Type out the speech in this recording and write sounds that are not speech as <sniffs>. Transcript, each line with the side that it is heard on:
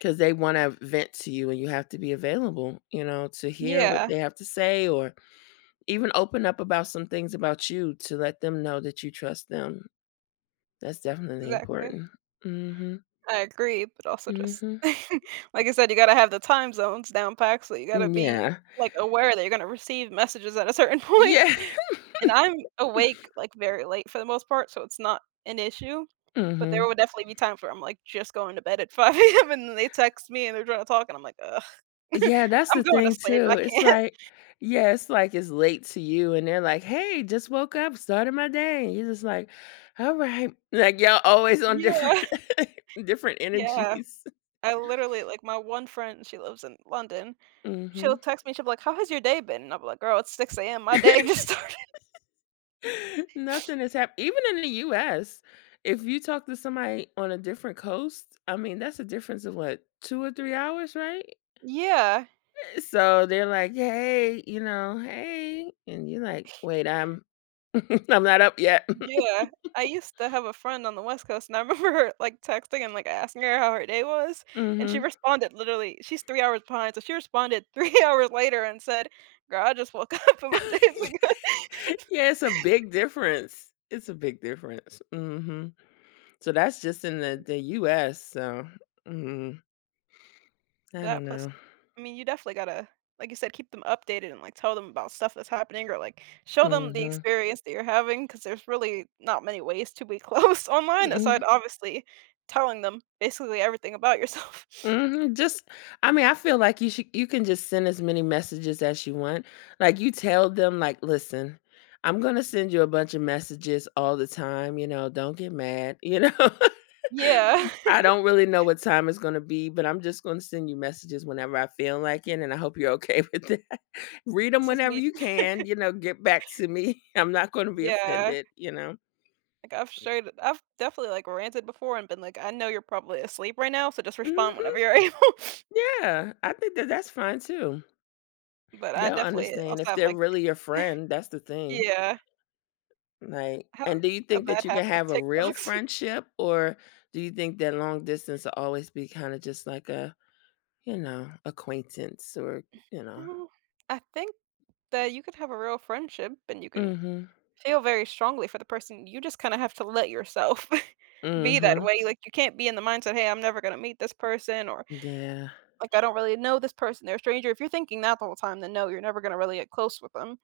left: 'Cause they wanna vent to you and you have to be available, you know, to hear what
right: Yeah.
left: they have to say or even open up about some things about you to let them know that you trust them. That's definitely
right: Exactly.
left: important. Mhm.
right: I agree, but also just,
left: Mhm.
right: <chuckles> like I said, you gotta have the time zones down exactly, so you gotta
left: M
right: be,
left: Yeah.
right: like, aware that you're gonna receive messages at a certain point,
left: Yeah.
right: and I'm awake,
left: <chuckles>
right: like, very late for the most part, so it's not an issue, but there
left: Mhm.
right: would definitely be times where I'm, like, just going to bed at 5:00 AM and then they text me and they're trying to talk and I'm like, "Ugh," <chuckles>
left: Yeah, that's
right: "I'm
left: the
right: going to
left: thing
right: sleep.
left: too.
right: I
left: It's
right: can't."
left: like yeah, it's like it's late to you and they're like, "Hey, just woke up, started my day," and you're just like, "All right," like, y'all always on different
right: Yeah.
left: different
right: Yeah,
left: energies.
right: I literally, like, my one friend, she lives in London, she'll
left: Mhm.
right: text me, she'll be like, "How has your day been?" and I'll be like, "Girl, it's 6:00 AM, my day just started."
left: <laughs>
right: <sniffs>
left: Nothing has happ even in the US, if you talk to somebody on a different coast, I mean, that's a difference of what, 2 or 3 hours, right?
right: Yeah.
left: Eh, so they're like, "Hey," you know, "hey," and you're like, "Wait, I'm-" <chuckles> "I'm not up yet."
right: Yeah, I
left: <chuckles>
right: used to have a friend on the west coast, and I remember her, like, texting and, like, asking her how her day was, and she
left: Mhm.
right: responded, literally, she's 3 hours behind, so she responded 3 hours later and said, "Girl, I just woke up and my day is good."
left: <chuckles> Yeah, it's a big difference. It's a big difference. Mhm, so that's just in the
right: Mm.
left: the US, so mhm. I
right: That
left: don't
right: plus,
left: know.
right: I mean, you definitely gotta, like you said, keep them updated and, like, tell them about stuff that's happening or, like, show them the
left: Mhm.
right: experience that you're having, 'cause there's really not many ways to be close online aside
left: Mhm.
right: obviously telling them basically everything about yourself.
left: Mhm. Just, I mean, I feel like you should you can just send as many messages as you want. Like, you tell them, like, "Listen, I'm gonna send you a bunch of messages all the time, you know, don't get mad, you know.
right: Yeah.
left: I
right: <chuckles>
left: don't really know what time it's gonna be, but I'm just gonna send you messages whenever I feel like it, and I hope you're okay with that. Read 'em
right: This is
left: whenever
right: me.
left: you can,
right: <chuckles>
left: you know, get back to me. I'm not gonna be
right: Yeah.
left: offended," you know.
right: Like I've shared I've definitely like ranted before and been like, "I know you're probably asleep right now, so just respond
left: Mhm.
right: whenever you're able." <sniffs>
left: Yeah, I think that that's fine too.
right: But I
left: They'll
right: definitely
left: understand
right: also
left: if
right: have
left: they're
right: like <chuckles>
left: really your friend. That's the thing.
right: yeah.
left: Right,
right: I have
left: and do you
right: a
left: think
right: bad
left: that you can
right: habit of
left: have a real
right: TikToks.
left: friendship, or do you think that long distance will always be kind of just like a, you know, acquaintance or, you know.
right: No, I think that you could have a real friendship and you can
left: Mhm
right: feel very strongly for the person. You just kinda have to let yourself <chuckles> be that
left: Mhm.
right: way. Like, you can't be in the mindset, "Hey, I'm never gonna meet this person," or,
left: Yeah.
right: like, "I don't really know this person, they're a stranger." If you're thinking that the whole time, then no, you're never gonna really get close with them.